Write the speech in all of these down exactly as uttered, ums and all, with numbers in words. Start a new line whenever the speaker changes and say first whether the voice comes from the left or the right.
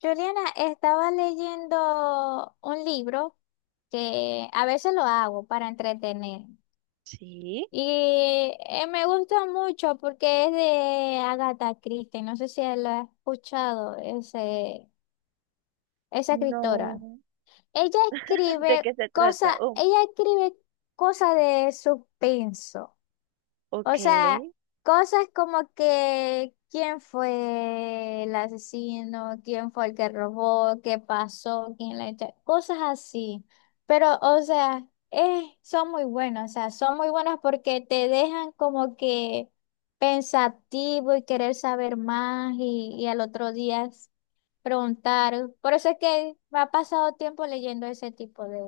left: Juliana, estaba leyendo un libro que a veces lo hago para entretener.
right: Sí.
left: Y eh, me gusta mucho porque es de Agatha Christie. No sé si lo has escuchado, ese, esa escritora.
right: No.
left: Ella
right: ¿De
left: escribe
right: qué se
left: cosas,
right: trata? Oh,
left: ella escribe cosas de suspenso. O
right: ok.
left: sea, cosas como que quién fue el asesino, quién fue el que robó, qué pasó, quién la echó, cosas así. Pero, o sea, eh, son muy buenos, o sea, son muy buenos porque te dejan como que pensativo y querer saber más y, y al otro día preguntar. Por eso es que me ha pasado tiempo leyendo ese tipo de,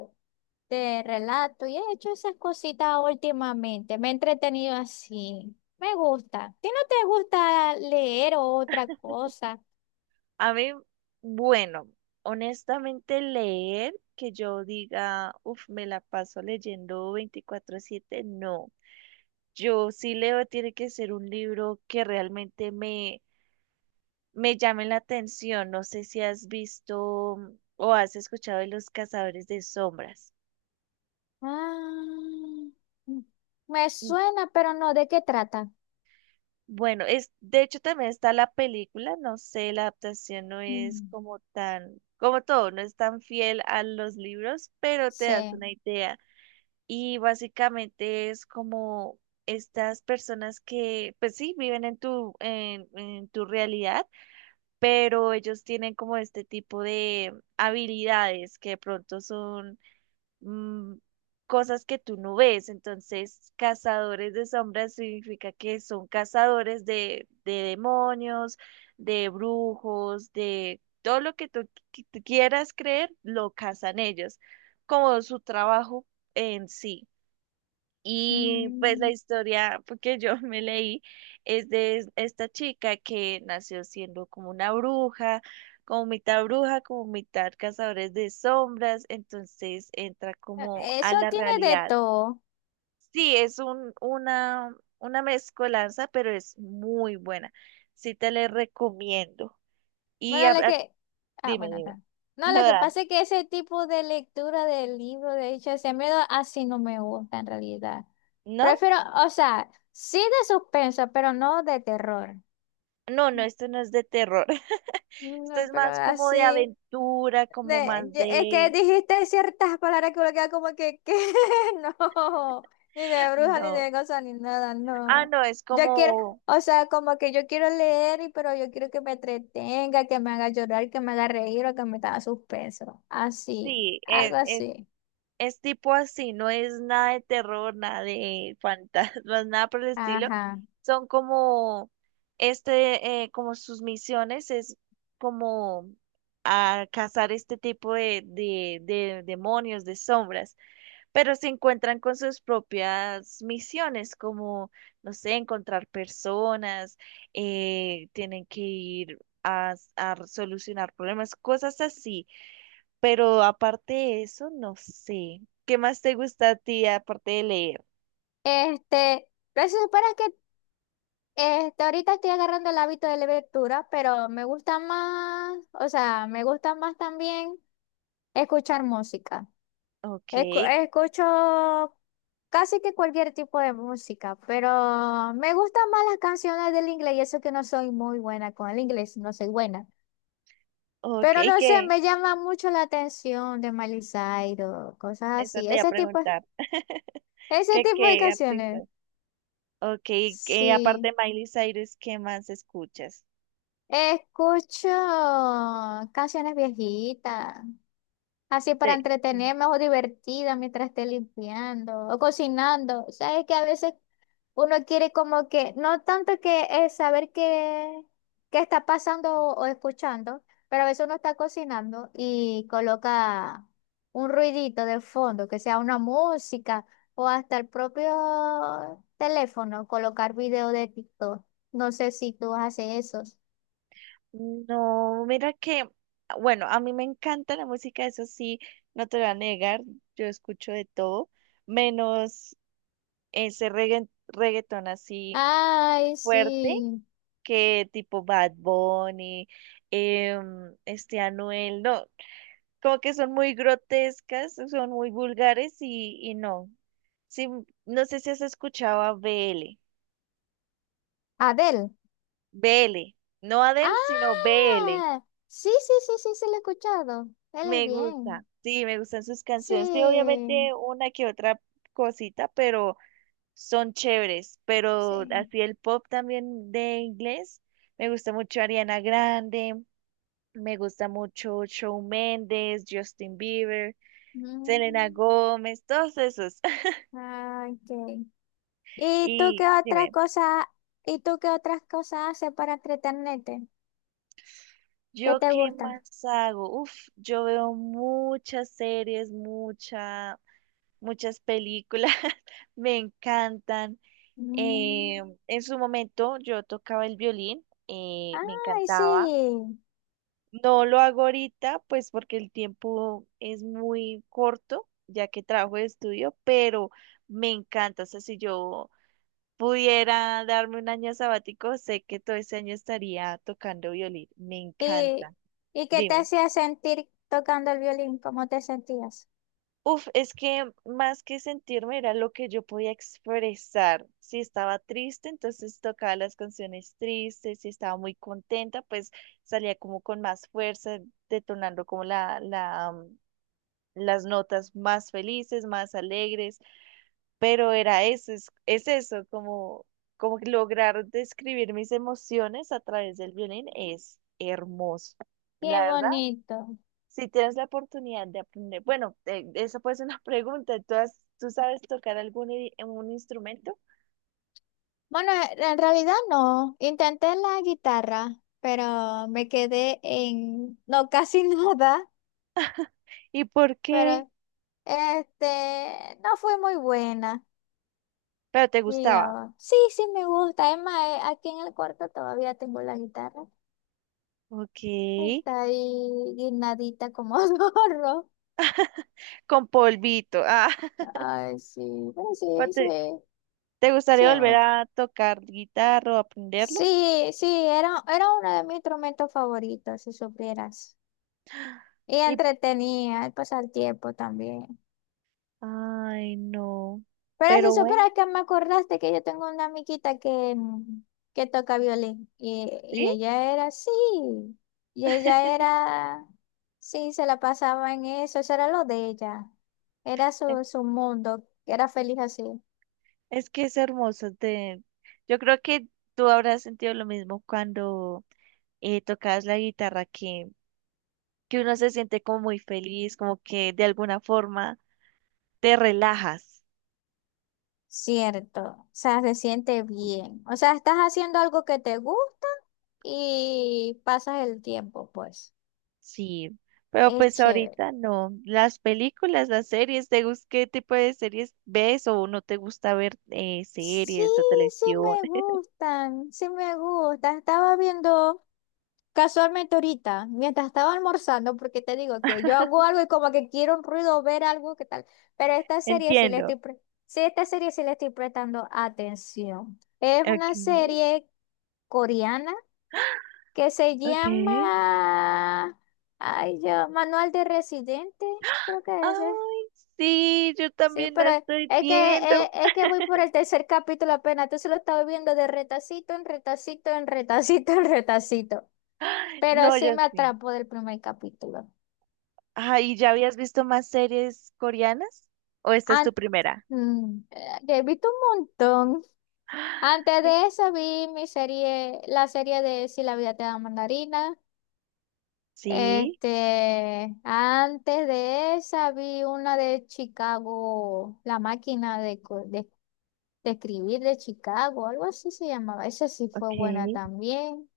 left: de relatos y he hecho esas cositas últimamente. Me he entretenido así. Me gusta. ¿A ti no te gusta leer o otra cosa?
right: A mí, bueno, honestamente leer que yo diga, uff, me la paso leyendo veinticuatro siete, no. Yo sí leo, tiene que ser un libro que realmente me, me llame la atención. No sé si has visto o has escuchado de Los Cazadores de Sombras.
left: Ah, mm, me suena, pero no, ¿de qué trata?
right: Bueno, es, de hecho también está la película, no sé, la adaptación no es
left: Mm,
right: como tan, como todo, no es tan fiel a los libros, pero te das
left: sí.
right: una idea. Y básicamente es como estas personas que, pues sí, viven en tu, en, en tu realidad, pero ellos tienen como este tipo de habilidades que de pronto son mm, cosas que tú no ves. Entonces, cazadores de sombras significa que son cazadores de, de demonios, de brujos, de todo lo que tú, qui- tú quieras creer, lo cazan ellos, como su trabajo en sí. Y pues la
left: Mm,
right: historia porque yo me leí es de es- esta chica que nació siendo como una bruja, como mitad bruja, como mitad cazadores de sombras, entonces entra
left: e,
right: como a
left: eso
right: la
left: tiene de
right: realidad.
left: todo.
right: Sí, es un, una, una mezcolanza, pero es muy buena. Sí te la recomiendo. Y a-
left: Bueno, la
right: a-
left: que... Ah,
right: dime,
left: bueno,
right: dime.
left: está. No,
right: No,
left: lo que
right: Dan,
left: pasa es que ese tipo de lectura del libro, de hecho, ese miedo así no me gusta en realidad.
right: ¿no?
left: Prefiero, o sea, sí de suspenso, pero no de terror.
right: No, no,
left: Mm,
right: esto no es de terror. Esto
left: no,
right: es
left: pero
right: más como de
left: así.
right: aventura, como
left: De-
right: más
left: ye- es que
right: de...
left: dijiste ciertas palabras que uno queda como que, ¿qué? No, ni de bruja, ni
right: No.
left: de cosa, ni nada,
right: Ah,
left: no.
right: no, es
left: Yo quiero,
right: como,
left: o sea, como que yo quiero leer, y- pero yo quiero que me entretenga, que me haga llorar, que me haga reír o que me haga suspenso. Así,
right: sí,
left: algo
right: es, es,
left: así.
right: es tipo así, no es nada de terror, nada de fantasmas, nada por el estilo.
left: Ajá.
right: Son como, este, eh, como sus misiones es como a cazar este tipo de, de, de demonios, de sombras, pero se encuentran con sus propias misiones, como, no sé, encontrar personas, eh, tienen que ir a a solucionar problemas, cosas así. Pero aparte de eso, no sé. ¿Qué más te gusta a ti aparte de leer?
left: Este, pero si supieras que este, ahorita estoy agarrando el hábito de lectura, pero me gusta más, o sea, me gusta más también escuchar música.
right: Ok,
left: Escu- escucho casi que cualquier tipo de música, pero me gustan más las canciones del inglés y eso que no soy muy buena con el inglés, no soy buena.
right: ok,
left: Pero no sé,
right: ¿qué?
left: me llama mucho la atención de Miley Cyrus, cosas
right: Esta
left: así,
right: te iba a
left: ese tipo,
right: preguntar.
left: ese
right: ¿Qué,
left: tipo de
right: qué artista?
left: canciones.
right: Ok, que aparte de
left: Sí,
right: Miley Cyrus, ¿qué más escuchas?
left: escucho canciones viejitas. Así para
right: Sí. Sí.
left: entretenerme o divertida mientras esté limpiando o cocinando. Sabes que a veces uno quiere como que, no tanto que es saber qué, qué está pasando o, o escuchando, pero a veces uno está cocinando y coloca un ruidito de fondo, que sea una música o hasta el propio teléfono, colocar video de TikTok. No sé si tú haces eso.
right: No, mira que, bueno, a mí me encanta la música, eso sí, no te lo voy a negar, yo escucho de todo, menos ese regga- reggaetón así
left: Ay,
right: fuerte,
left: sí.
right: que tipo Bad Bunny, em, este Anuel, no, como que son muy grotescas, son muy vulgares y, y no. Sí, no sé si has escuchado a B L,
left: Adel.
right: B L, no Adele, sino B L.
left: Ah, sí, sí, sí, sí, sí, lo he escuchado. Él es
right: Me gusta,
left: bien.
right: sí, me gustan sus canciones, sí,
left: Sí,
right: obviamente una que otra cosita, pero son chéveres, pero
left: sí.
right: así el pop también de inglés, me gusta mucho Ariana Grande, me gusta mucho Shawn Mendes, Justin Bieber, Selena
left: Mm,
right: Gómez, todos esos.
left: ah, ok. ¿Y tú qué
right: Y
left: otras
right: dime,
left: cosas, ¿y tú qué otras cosas haces para entretenerte? ¿Qué
right: ¿yo
left: te
right: qué
left: gusta?
right: más hago? Uf, yo veo muchas series, mucha, muchas películas, me encantan. Eh,
left: Mm,
right: en su momento yo tocaba el violín, eh, me
left: ay,
right: encantaba.
left: sí.
right: No lo hago ahorita, pues porque el tiempo es muy corto, ya que trabajo de estudio, pero me encanta. O sea, si yo pudiera darme un año sabático, sé que todo ese año estaría tocando violín. Me
left: ¿Y,
right: encanta.
left: ¿y qué te
right: Dime.
left: hacía sentir tocando el violín? ¿Cómo te sentías?
right: Uf, es que más que sentirme era lo que yo podía expresar. Si estaba triste, entonces tocaba las canciones tristes. Si estaba muy contenta, pues salía como con más fuerza, detonando como la, la, mm, las notas más felices, más alegres. Pero era eso, es, es eso, como, como que lograr describir mis emociones a través del violín es hermoso. La
left: Qué
right: verdad,
left: bonito.
right: si tienes la oportunidad de aprender, bueno, eh, eso puede ser una pregunta, ¿tú, has- tú sabes tocar algún i- un instrumento?
left: Bueno, en realidad no. Intenté la guitarra, pero me quedé en, no, casi nada,
right: ¿Y por qué?
left: pero este, no fue muy buena,
right: Pero te gustaba,
left: digamos. Sí, sí me gusta. Es más, eh, aquí en el cuarto todavía tengo la guitarra.
right: ok,
left: Está ahí guinadita como zorro.
right: con polvito, ah.
left: Ay, sí, pero sí,
right: ¿O
left: sí,
right: ¿te, te
left: sí.
right: gustaría volver a tocar guitarra o aprenderlo?
left: Sí, sí, era, era uno de mis instrumentos favoritos, si supieras. Y
right: Y,
left: entretenía, el pasar tiempo también.
right: ay, no,
left: Pero si
right: pero bueno,
left: supieras que me acordaste que yo tengo una amiguita que, mm, que toca violín y,
right: ¿sí?
left: y ella era así, y ella era, sí, se la pasaba en eso, eso era lo de ella, era su, su mundo, era feliz así.
right: Es que es hermoso. Te. Yo creo que tú habrás sentido lo mismo cuando eh, tocas la guitarra, que, que uno se siente como muy feliz, como que de alguna forma te relajas.
left: Cierto, o sea, se siente bien, o sea, estás haciendo algo que te gusta y pasas el tiempo, pues,
right: Sí, pero
left: es
right: pues
left: chévere.
right: ahorita no. Las películas, las series, ¿te gusta qué tipo de series ves o no te gusta ver eh,
left: Sí,
right: series o
left: sí
right: televisión?
left: me gustan, sí me gustan, estaba viendo... Casualmente ahorita, mientras estaba almorzando, porque te digo que yo hago algo y como que quiero un ruido, ver algo, ¿qué tal? Pero esta serie sí le
right: Entiendo.
left: estoy, pre- sí, esta serie sí le estoy prestando atención. Es
right: Ok,
left: una serie coreana que se
right: ok.
left: llama, ay, yo, Manual de Residente, creo que es, eh.
right: Ay, sí, yo
left: Sí,
right: también la
left: pero
right: estoy
left: es que, eh,
right: viendo.
left: es, que voy por el tercer capítulo apenas, entonces lo estaba viendo de retacito en retacito en retacito en retacito. Pero
right: No,
left: sí
right: yo
left: me
right: sí.
left: atrapó del primer capítulo.
right: Ah, ¿y ya habías visto más series coreanas? ¿O esta es tu
left: An-
right: primera?
left: mm, eh, he visto un montón.
right: Ah,
left: Antes de esa vi mi serie, la serie de Si la vida te da mandarina.
right: sí,
left: Este, antes de esa vi una de Chicago, La máquina de, co- de, de escribir de Chicago, algo así se llamaba. Esa sí fue
right: ok.
left: buena también.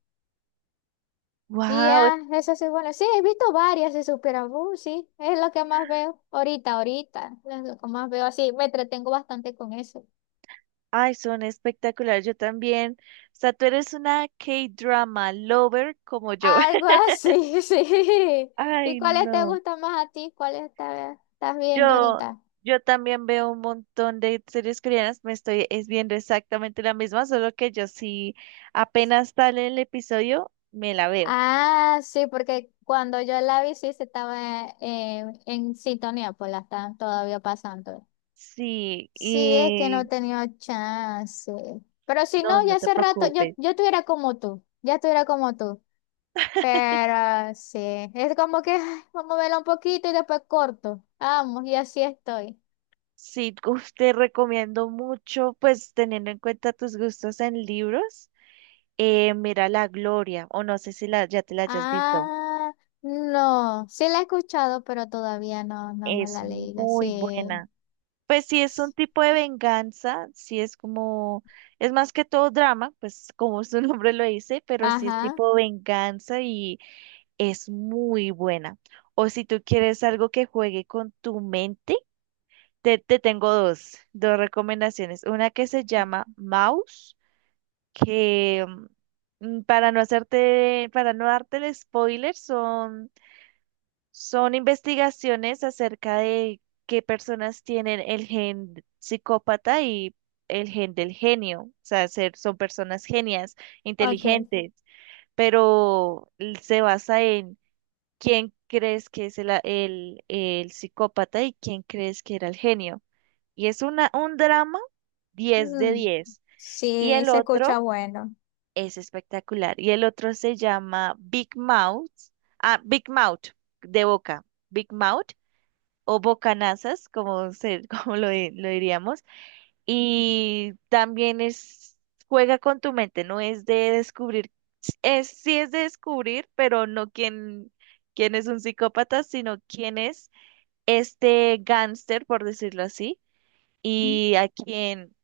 left: Y
right: Wow,
left: ah, esa sí es buena. Sí, he visto varias, se supera. Uh, sí, es lo que más veo ahorita, ahorita. Es lo que más veo así. Me entretengo bastante con eso.
right: ay, son espectaculares. Yo también. O sea, tú eres una K-drama lover como yo.
left: Algo así, sí. ¿Y
right: Ay,
left: cuáles te
right: no.
left: gustan más a ti? ¿Cuáles está- ¿estás viendo
right: Yo,
left: ahorita?
right: yo también veo un montón de series coreanas. Me estoy es viendo exactamente la misma, solo que yo sí apenas sale el episodio, me la veo.
left: Ah, sí, porque cuando yo la vi, sí, se estaba eh, en sintonía, pues la están todavía pasando.
right: Sí,
left: Sí, es que no he
right: y
left: tenido chance. Pero si
right: no,
left: no,
right: no
left: ya
right: te
left: hace rato, yo,
right: preocupes.
left: yo estuviera como tú, ya estuviera como tú. Pero sí, es como que ay, vamos a verla un poquito y después corto. Vamos, y así estoy.
right: Sí, uf, te recomiendo mucho, pues teniendo en cuenta tus gustos en libros, eh, mira La Gloria, o no sé si la, ya te la hayas visto,
left: Ah, no, sí la he escuchado, pero todavía no, no me
right: es
left: la he leído.
right: muy
left: Sí.
right: buena. Pues sí, es un tipo de venganza, sí es como, es más que todo drama, pues como su nombre lo dice, pero sí es
left: Ajá,
right: tipo venganza y es muy buena. O si tú quieres algo que juegue con tu mente, te, te tengo dos, dos recomendaciones. Una que se llama Mouse que mm, para no hacerte, para no darte el spoiler, son, son investigaciones acerca de qué personas tienen el gen psicópata y el gen del genio. O sea, ser, son personas genias,
left: ok.
right: inteligentes, pero l- se basa en quién crees que es el, a- el, el psicópata y quién crees que era el genio. Y es una, un drama diez de
left: Mm,
right: diez Y
left: sí,
right: el
left: se escucha
right: otro
left: bueno.
right: es espectacular. Y el otro se llama Big Mouth. Ah, Big Mouth, de boca. Big Mouth o bocanazas, como, se, como lo, di- lo diríamos. Y también es, juega con tu mente, no es de descubrir. Es, sí es de descubrir, pero no quién, quién es un psicópata, sino quién es este gángster, por decirlo así, y a quién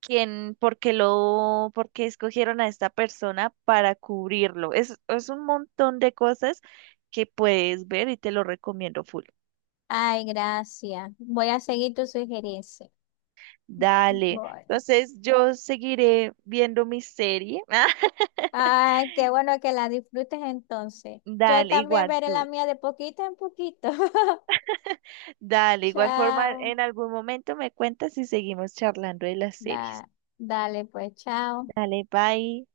right: quién, por qué lo, por qué escogieron a esta persona para cubrirlo. Es, es un montón de cosas que puedes ver y te lo recomiendo full.
left: Ay, gracias. Voy a seguir tu sugerencia.
right: Dale.
left: Voy.
right: Entonces yo seguiré viendo mi serie.
left: Ay, qué bueno que la disfrutes entonces. Yo
right: Dale,
left: también
right: igual
left: veré la
right: tú.
left: mía de poquito en poquito.
right: Dale, igual forma,
left: Chao.
right: en algún momento me cuentas y seguimos charlando de las series.
left: Da- dale, pues, chao.
right: Dale, bye.